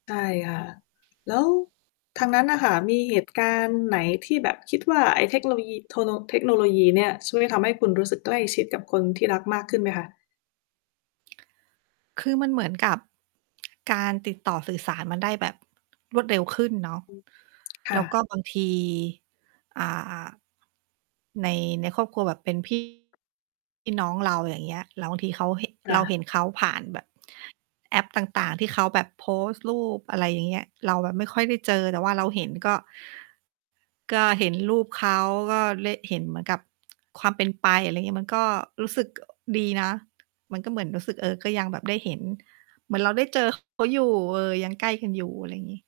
ใช่ค่ะ แล้วทางนั้นน่ะค่ะ มีเหตุการณ์ไหน? ที่แบบคิดว่า ไอ้เทคโนโลยี โทโน เทคโนโลยีเนี่ยช่วยทำให้คุณรู้สึกใกล้ชิดกับคนที่รักมากขึ้นไหมคะ? คือมันเหมือนกับ การติดต่อสื่อสารมันได้แบบรวดเร็วขึ้นเนาะ อืม ค่แล้วก็ะ บางที อ่า ใน ในครอบครัวแบบเป็น พี่ น้องเรา อย่างเงี้ย แล้วบางทีเขาเหะ คเ่ราะ เห็นเขาผ่านแบบ แอปต่าง ๆ ที่เขาแบบโพสต์รูป อะไรอย่างเงี้ย เราแบบไม่ค่อยได้เจอแต่ว่าเราเห็นก็ ก็เห็นรูปเขา ก็เละ เห็นเหมือนกับความเป็นไป อะไรงี้ มันก็รู้สึก ดีนะ มันก็เหมือนรู้สึก เออ ก็ยังแบบได้เห็น เหมือนเราได้เจอ เขา อยู่ เออ ยังใกล้กันอยู่ อะไรงี้